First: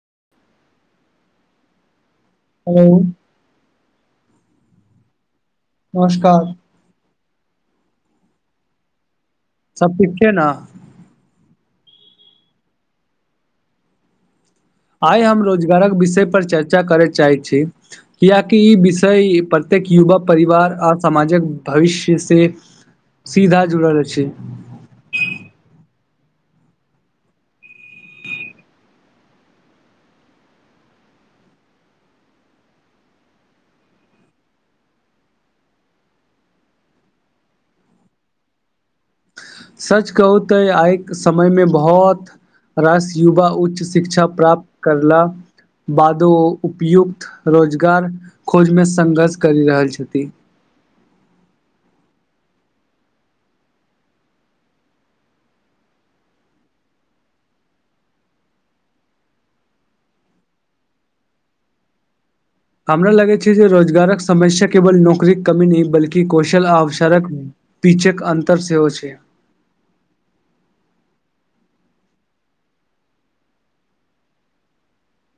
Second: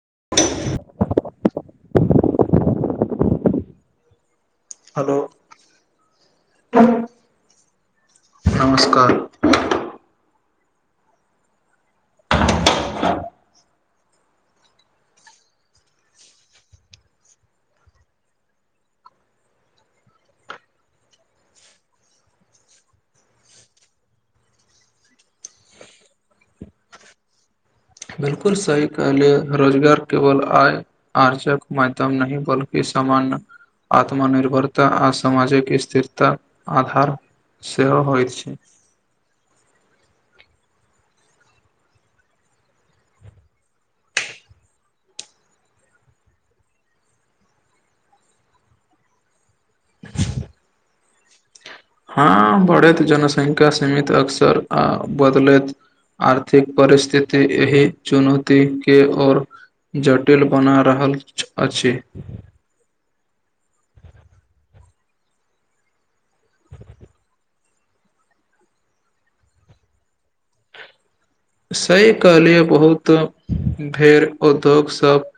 [unintelligible] hello hello नमस्कार नमस्कार सब ठीक छै न आइ हम रोजगारक विषय पर चर्चा करय चाहैत छी कियाकि ई विषय प्रति एक युवा परिवार आर सामाजिक भविष्य से सीधा जुड़ल छी बिलकुल सही कहलिय रोजगार केवल आय आर्जक माध्यम नहि बल्कि इ सामान्य आत्मनिर्भरता आ सामाजिक स्थिरता आधार सेहो होइत छै सच कहू तऽ आइ समयमे बहुत रास युवा उच्च शिक्षा प्राप्त करला बादो उपयुक्त रोजगार खोजमे संघर्ष करि रहल छथि [inaudible] हँ बढ़ैत जनसंख्या सीमित अक्सर आ बदलैत आर्थिक परिस्थिति एहि चुनौती के और जटिल बना रहल अछि हमरा लगै छै जे रोजगारक समस्या केवल नौकरीक कमी नहि बल्कि कौशल आ अवसारक पीचक अंतर सेहो छै सही कहलि बहुत भेड़ उद्योग सब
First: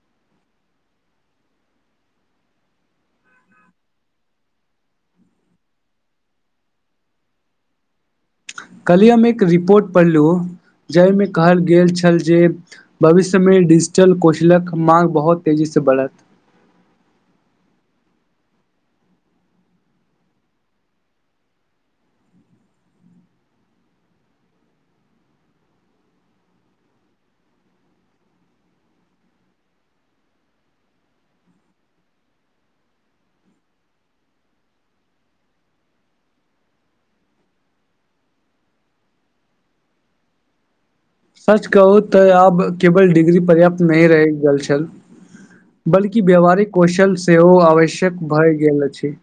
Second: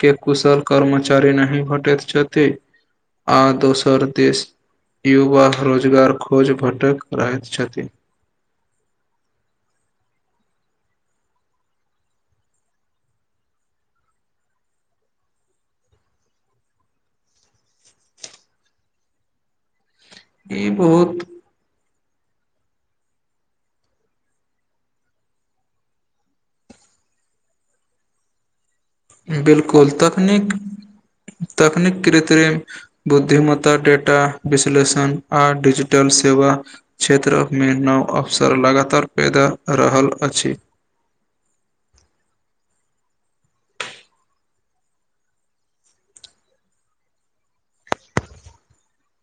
के कुशल कर्मचारी नहि भटैत छथि आ दोसर देश युवा रोजगार खोज भटक रहैत छथि कलिय हममे एक रिपोर्ट पढ़लहु जाहिमे कहल गेल छल जे भविष्यमे डिजिटल कौशलक मा्ग बहुत तेजीसँ से बढ़त ई बहुत बिलकुल तकनीक तकनिक कृति बुद्धिमत्ता डेटा विश्लेषण आ डिजिटल सेवा क्षेत्रमे नव अवसर लगातार पैदा रहल अछि सच कहू तऽ आब केवल डिग्री पर्याप्त नहि रहै जलछल बल्कि व्यावहारिक कौशल सेहो आवश्यक भए गेल अछि [inaudible]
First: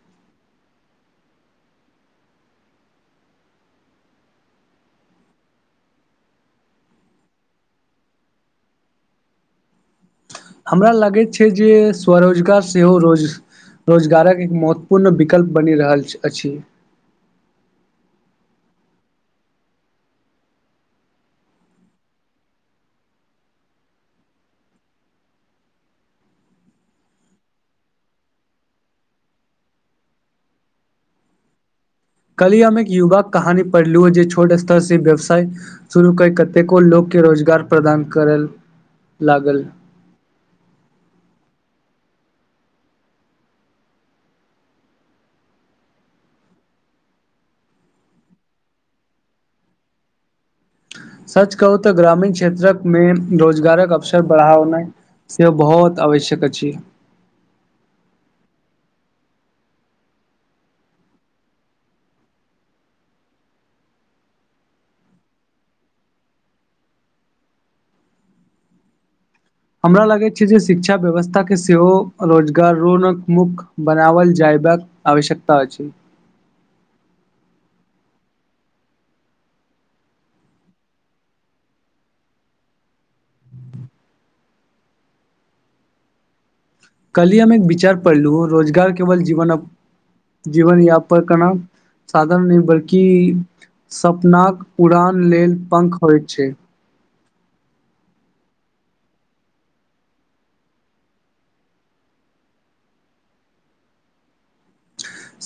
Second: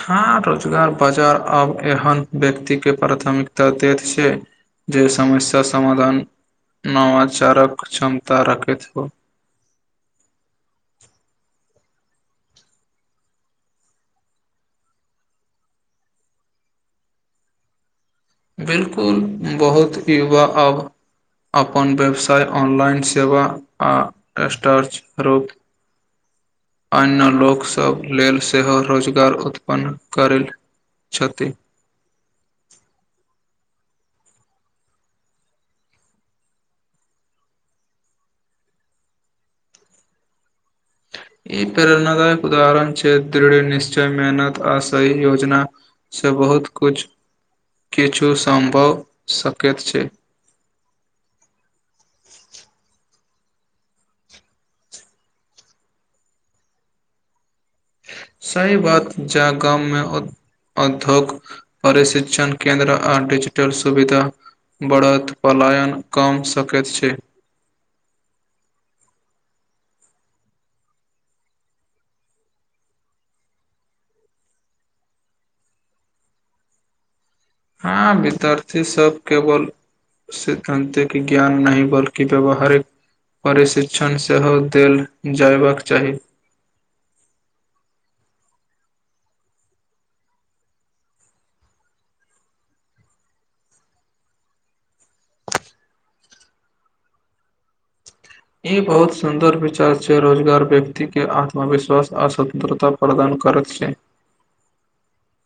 हँ रोजगार बाजार आब एहन व्यक्तिके प्राथमिकता दैत छै जे समस्या समाधान नवाचारक क्षमता राखैत हो हमरा लागैत छै जे स्वरोजगार सेहो रोज रोजगारक एक महत्वपूर्ण विकल्प बनि रहल अछि बिलकुल बहुत युवा अब अपन व्यवसाय ऑनलाइन सेवा आ स्टाॅरच रूप [inaudible] अन्य लोकसभ लेल सेहो रोजगार उत्पन्न करै छथि कली हमे एक युवक कहानी पढ़लू जे छोट स्तर से व्यवसाय शुरू कर कतेको लोक के रोजगार प्रदान करै लागल ई प्रेरणायक उदाहरण छै दृढ़ निश्चय मेहनत आशी योजना सँ बहुत किछु किछु सम्भव सकैत छै सच कहू तऽ ग्रामीण क्षेत्रक मे रोजगारक अवसर बढ़ाओ नहि से बहुत आवश्यक अछि सही बात जा गाँमे उद्योग प्रशिक्षण केन्द्र आ डिजिटल सुविधा बढ़त पलायन कम सकैत छै [inaudible] हमरा लगैत छै जे शिक्षा व्यवस्था के सेहो रोजगारोनक मुख्य बनाओल जाय बाक आवश्यकता होइ छै हँ विद्यार्थी सब केवल सिद्धांतिक ज्ञान नहि बल्कि व्यवहारिक प्ररिशिक्षण सेहो देल जयबाक चाही कलही हम एक विचार पढ़लू रोजगार केवल जीवन जीवन यापन केना साधन नहि बल्कि सपनाक उड़ान लेल पंख होइत छै [inaudible] ई बहुत सुन्दर विचार छै रोजगार व्यक्ति के आत्मविश्वास आर स्वतंत्रता प्रदान करत छै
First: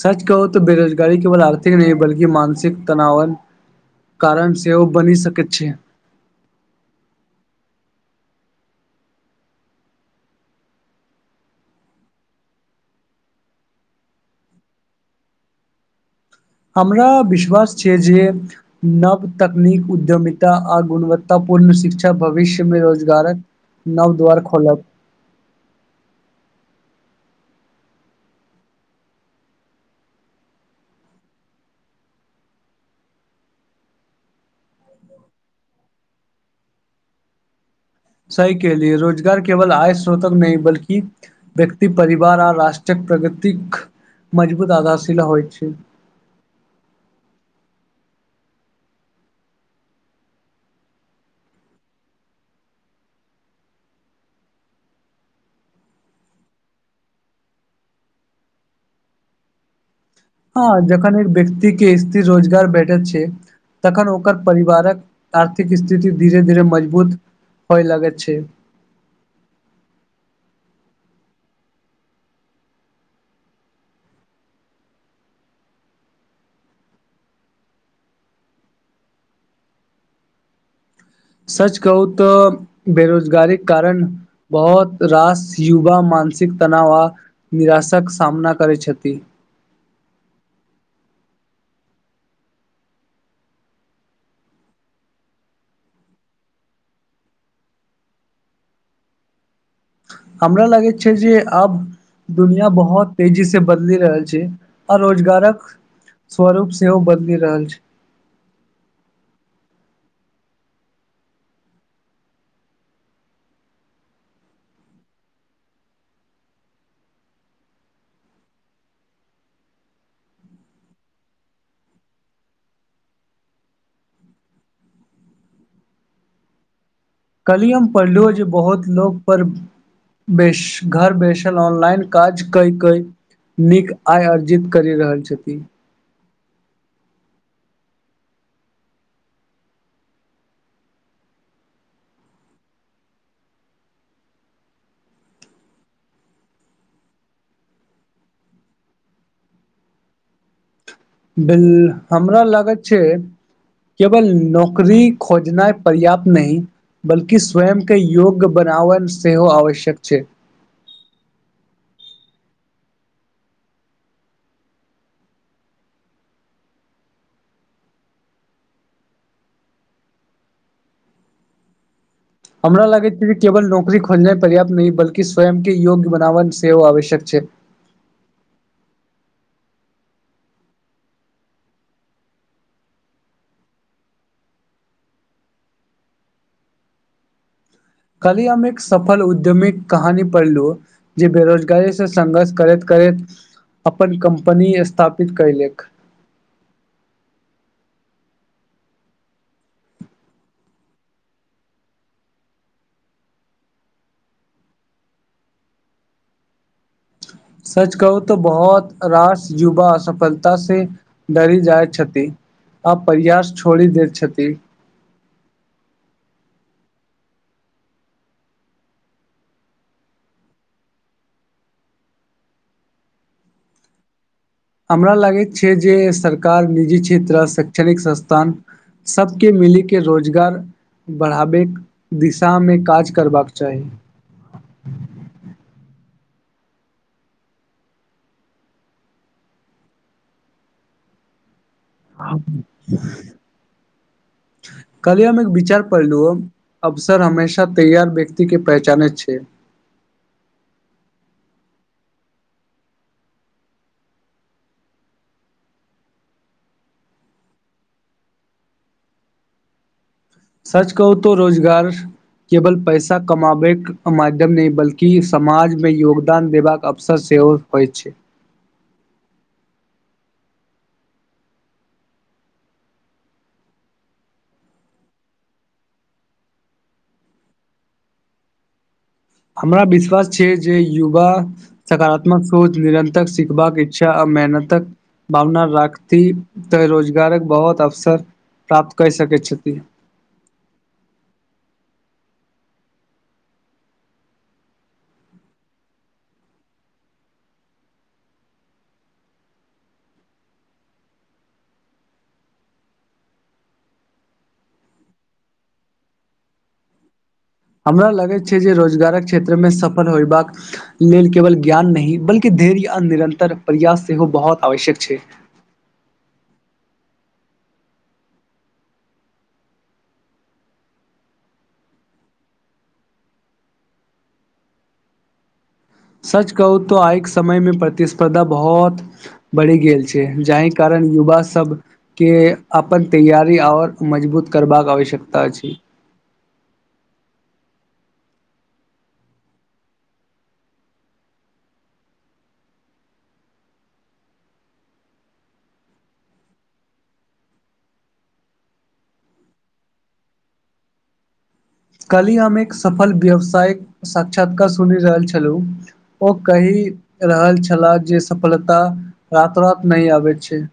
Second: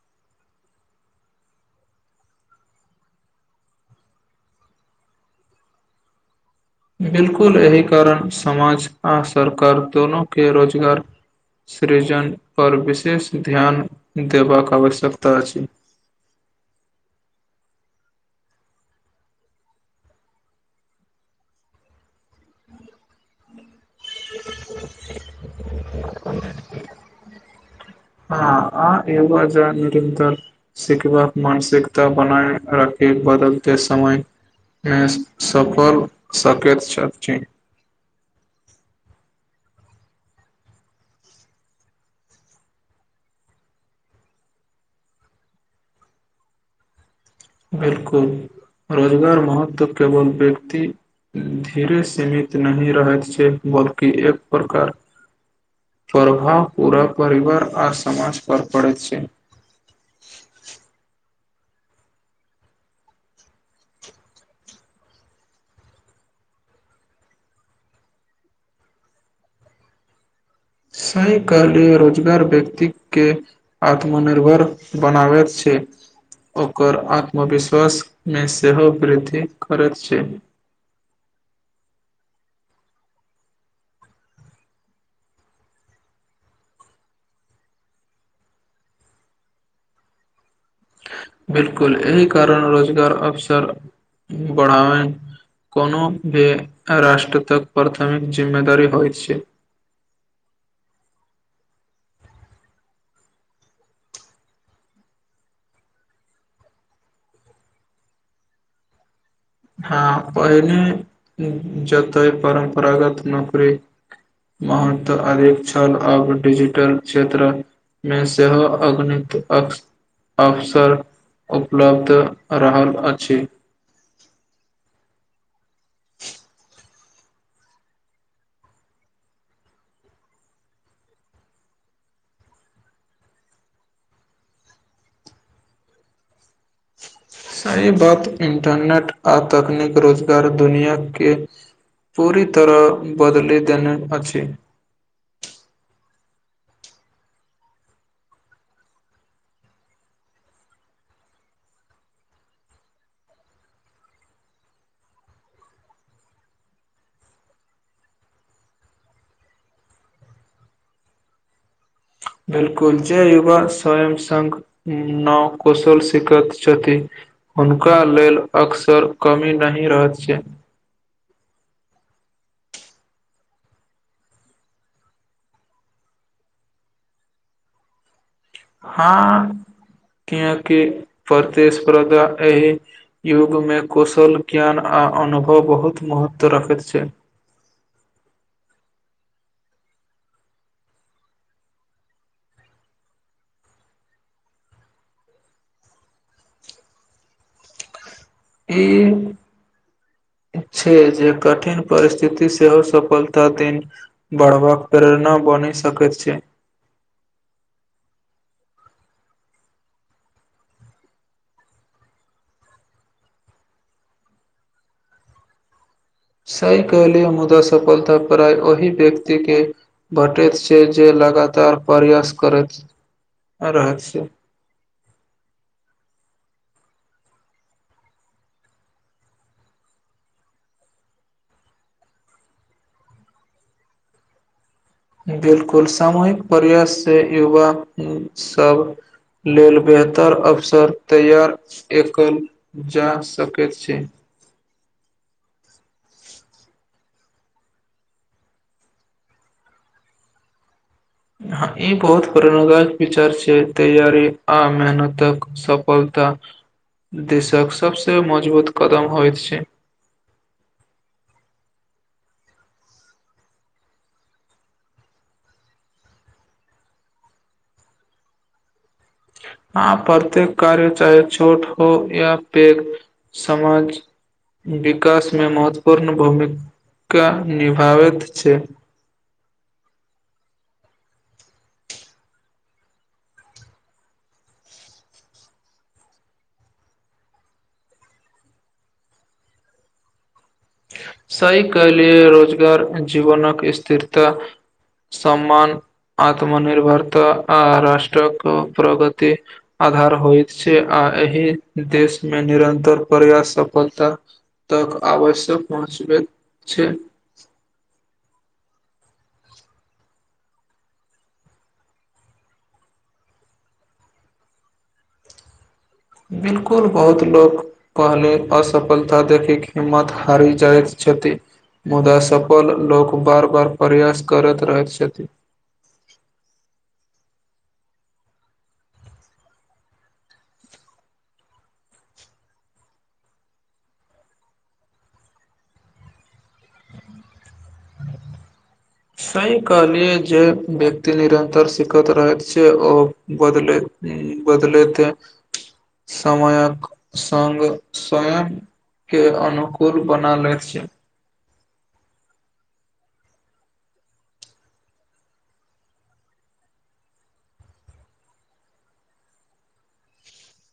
सच कहो त बेरोजगारी केवल आर्थिक नहि बल्कि मानसिक तनावन कारण सेहो बनि सकैत छै बिलकुल एहि कारण समाज आ सरकार दोनो के रोजगार सृजन पर विशेष ध्यान देबाक आवश्यकता अछि हँ हमरा विश्वास छै जे नव तकनीक उद्यमिता आ गुणवत्ता पूर्ण शिक्षा भविष्यमे रोजगारक नव द्वार खोलत हूं हँ आ एव ज निरतर सीखबाक मानसिकता बनाय रख ई बदलते समय सफल सकैत छथि सही केलियै रोजगार केवल आय श्रोतक नहि बल्कि व्यक्ति परिवार आ राष्ट्रके प्रगतिक मजबूत आधारशिला होइ छै बिलकुल रोजगार महत्व केवल व्यक्ति धीरे सीमित नहि रहैत छै बल्कि एक प्रकार परभाव पूरा परिवार आ समाज पर पड़ैत छै हँ जखन एक व्यक्ति के स्थिर रोजगार भेटल छै तखन ओकर परिवारक आर्थिक स्थिति धीरे धीर मजबूत होइ लगै छै [inaudible] सही कहले रोजगार व्यक्ति के आत्मनिर्भर बनाबैत छै ओकर आत्मविश्वास मे सेहो वृद्धि करैत छै सच कहू तऽ बेरोजगारी कारण बहुत रास युवा मान मानसिक तनाव आ निराशाक सामना करैत छथि बिलकुल एहि कारण रोजगार अवसर बढ़ाबै कोनो भी राष्ट्र तक प्राथमिक जिम्मेदारी होइ छै हमरा लागै छै जे आब दुनिया बहुत तेजी से बदलि रहल छै आ रोजगारक स्वरूप सेहो बदलि रहल छै हँ पहिने जतय परम्परागत नौकरी महत्त अधिक छल आब डिजिटल क्षेत्रक मे सेहो अगणित अक अवसर उपलब्ध रहल अछि कलिय हम पढ़लो जे बहुत लोक पर बेस घर बसल ऑनलाइन काज कै कई नीक आय अर्जित करि रहल छथिन सही बात इंटरनेट आ तकनीक रोजगार दुनिया के पूरी तरह बदली देन अछि बिल हमरा लागैत छै केवल नौकरी खोजनाइ पर्याप्त नहि बल्कि स्वयं के योग्य बनाबन सेहो आवश्यक छै [unintelligible] बिलकुल जे युवा स्वयं सघ न कुशल सिखत छथि हुनका लेल अक्सर कमी नहि रहैत छै हमरा लागैत कि जे केवल नौकरी खोजनाइ पर्याप्त नहि बल्कि स्वयं के योग्य बनाबन सेहो आवश्यक छै [inaudible] हँ कएकि प्रतिस्पर्धा एहि युगमे कुशल ज्ञान आ अनुभव बहुत महत्व रखैत छै [inaudible] काल्हि हम एक सफल उद्यमिक कहानी पढ़लू जे बेरोजगारी से संघर्ष करैत करैत अपन कंपनी स्थापित कैलक इ [inaudible] छै जे कठिन परिस्थिति सेहो सफलता दिन बढ़बाक प्रेरणा बनी सकत छै [inaudible] सच कहू तऽ बहुत रास युवा असफलता से डरी जाइ छथि आ परयास छोड़ि देत छथि सहि कहलियै मुदा सफलता प्राय ओहि व्यक्ति के भेटैत छै जे लगा कातार प्रयास करैत रहैत छै हमरा लागैत छै जे सरकार निजी क्षेत्र आ शैक्षणिक संस्थान सबके मिली के रोजगार बढ़ाबै दिशामे काज करबाक चाही बिलकुल सामूहिक प्रयास से युवा सब लेल बेहतर अवसर तैयार एकल जा सकैत छै कलियमे एक विचार पढ़लु ह अवसर हमेशा तैयार व्यक्ति के पहचाने छै [inaudible] ह ई बहुत प्रेणादायक विचार छै तैयरी आ मेहनतक सफल देशक सभसँ मजबूत कदम होइत छै सच कहू त रोजगार केवल पैसा कमााबैके माध्यम नहि बल्कि समाजमे योगदान देबाक अवसर से हो छै आ प्रत्येक कार्य चाहे छोट हो या पेघ समाज विकासमे महत्वपूर्ण भूमिका निभाबैत छै हमरा विश्वास छै जे युवा सकारात्मक सोच निरन्तर सिखबाक इच्छा आ मेहनतक भावना राखती तऽ रोजगारक बहुत अवसर प्राप्त कय सकै छथि सही कहलिए रोजगार जीवनक स्थिरता सम्मान आत्मनिर्भरता आ राष्ट्रक प्रगति आधार होइत छै आ एहि देशमे निरन्तर पर्याप्त सफलता तक आवश्यक पाँच बेल छै हमरा लगैत छै जे रोजगारक क्षेत्रमे सफल होयबाक लेल केवल ज्ञान नहि बल्कि धैर्य आ निरन्तर प्रयास सेहो बहुत आवश्यक छै बिलकुल बहुत लोक पहले असफलता देखी हिम्मत हारी जायत छथि मुद्दा सफल लोक बार बार प्रयास करैत रहैत छथि सच कहू तऽ आइके समयमे प्रतिस्पर्धा बहुत बढ़ि गेल छै जाहि कारण युवा सब के अपन तैयारी आऔर मजबूत करबाक आवश्यकता अछि सही कहलिय जे व्यक्ति निरन्तर सिखैत रहैत छै ओ बदले ह बदलैत समयक संग समयक के अनुकूल बना लैत छै कल्हि हम एक सफल व्यावसायिक साक्षात्कार सुनि रहल छलहुँ ओ कहि रहल छलाह जे सफलता रातो रात नहि आबैत छै [unintelligible]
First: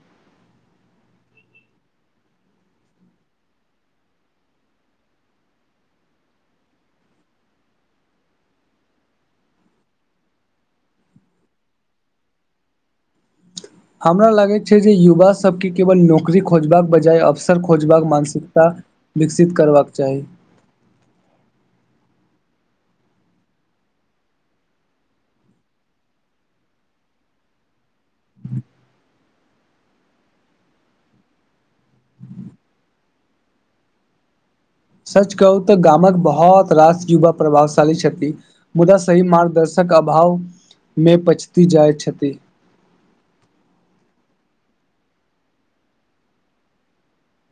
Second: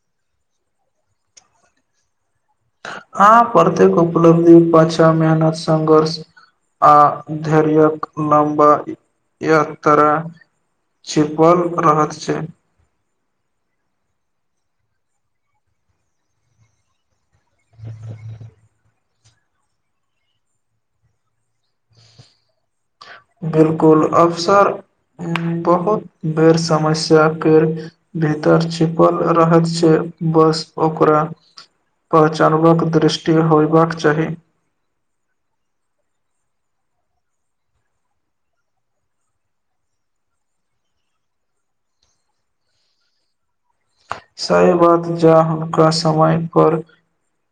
आ प्रत्येक उपलब्धि पाछा मेहनत संघर्ष आ धैर्यक नम्बर एक तरह छिपल रहत छै हमरा लागैत छै जे युवा सबके केवल नौकरी खोजबाक बजाय अवसर खोजबाक मानसिकता विकसित करबाक चाही बिल्कुल अवसर बहुत बेर समस्या केड़ भीतर छिपल रहत छै बस ओकरा पहचानबाक दृष्टि होयबाक चाही सच कहू तऽ गामक बहुत रास युवा प्रभावशाली छथि मुदा सही मार्गदर्शन अभाव मे पचती जाइत छथि सहि बात जा हुनका समय पर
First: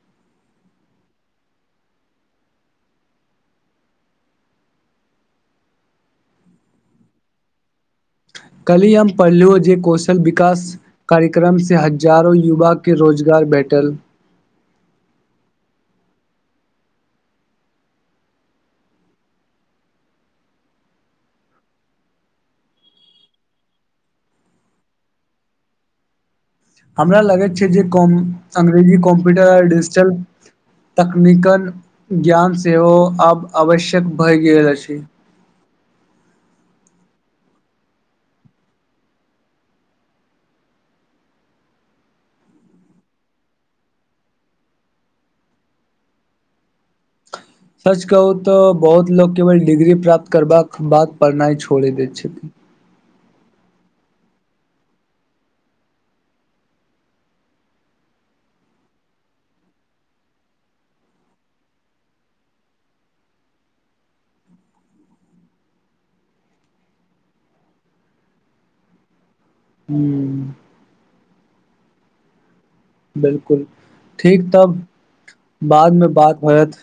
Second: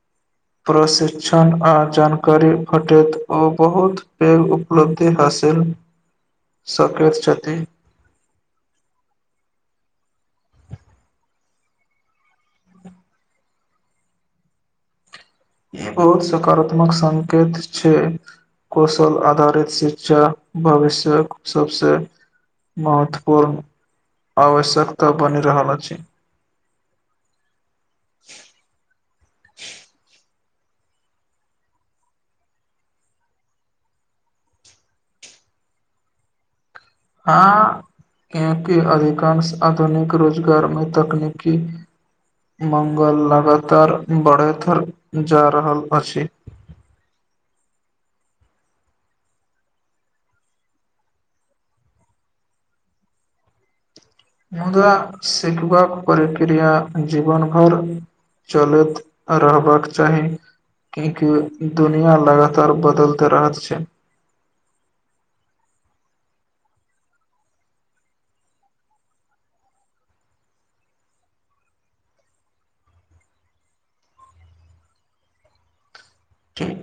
[unintelligible] प्रशिक्षण आ जानकारी भेटैत ओ बहुत पैघ उपलब्धि हासिल सकैत छथि कल्हि हम पढ़लू जे कौशल विकास कार्यक्रम से हजारो युवा के रोजगार भेटल ई बहुत सकारात्मक संकेत छै कौशल आधारित शिक्षा भविष्य सबसे महत्वपूर्ण आवश्यकता बनि रहल अछि हमरा लगैत छै जे अंग्रेजी कम्प्यूटर आर डिजिटल तकनीकन ज्ञान सेहो आब आवश्यक भए गेल अछि हँ क्योंकिअधिकांश आधुनिक रोजगारमे तकनीकी मङ्गल लगातार बढ़तर जा रहल अछि [unintelligible] सच कहू तऽ बहुत लोको केवल डिग्री प्राप्त करबाक बाद पढ़नाइ छोड़ि दैत छथिन मुदा शिखबाक प्रक्रिया जीवन भर चलैत रहबाक चाही किएक दुनिया लगातार बदलैत रहत छै ह्म बिल्कुल ठीक तब बादमे बात होयत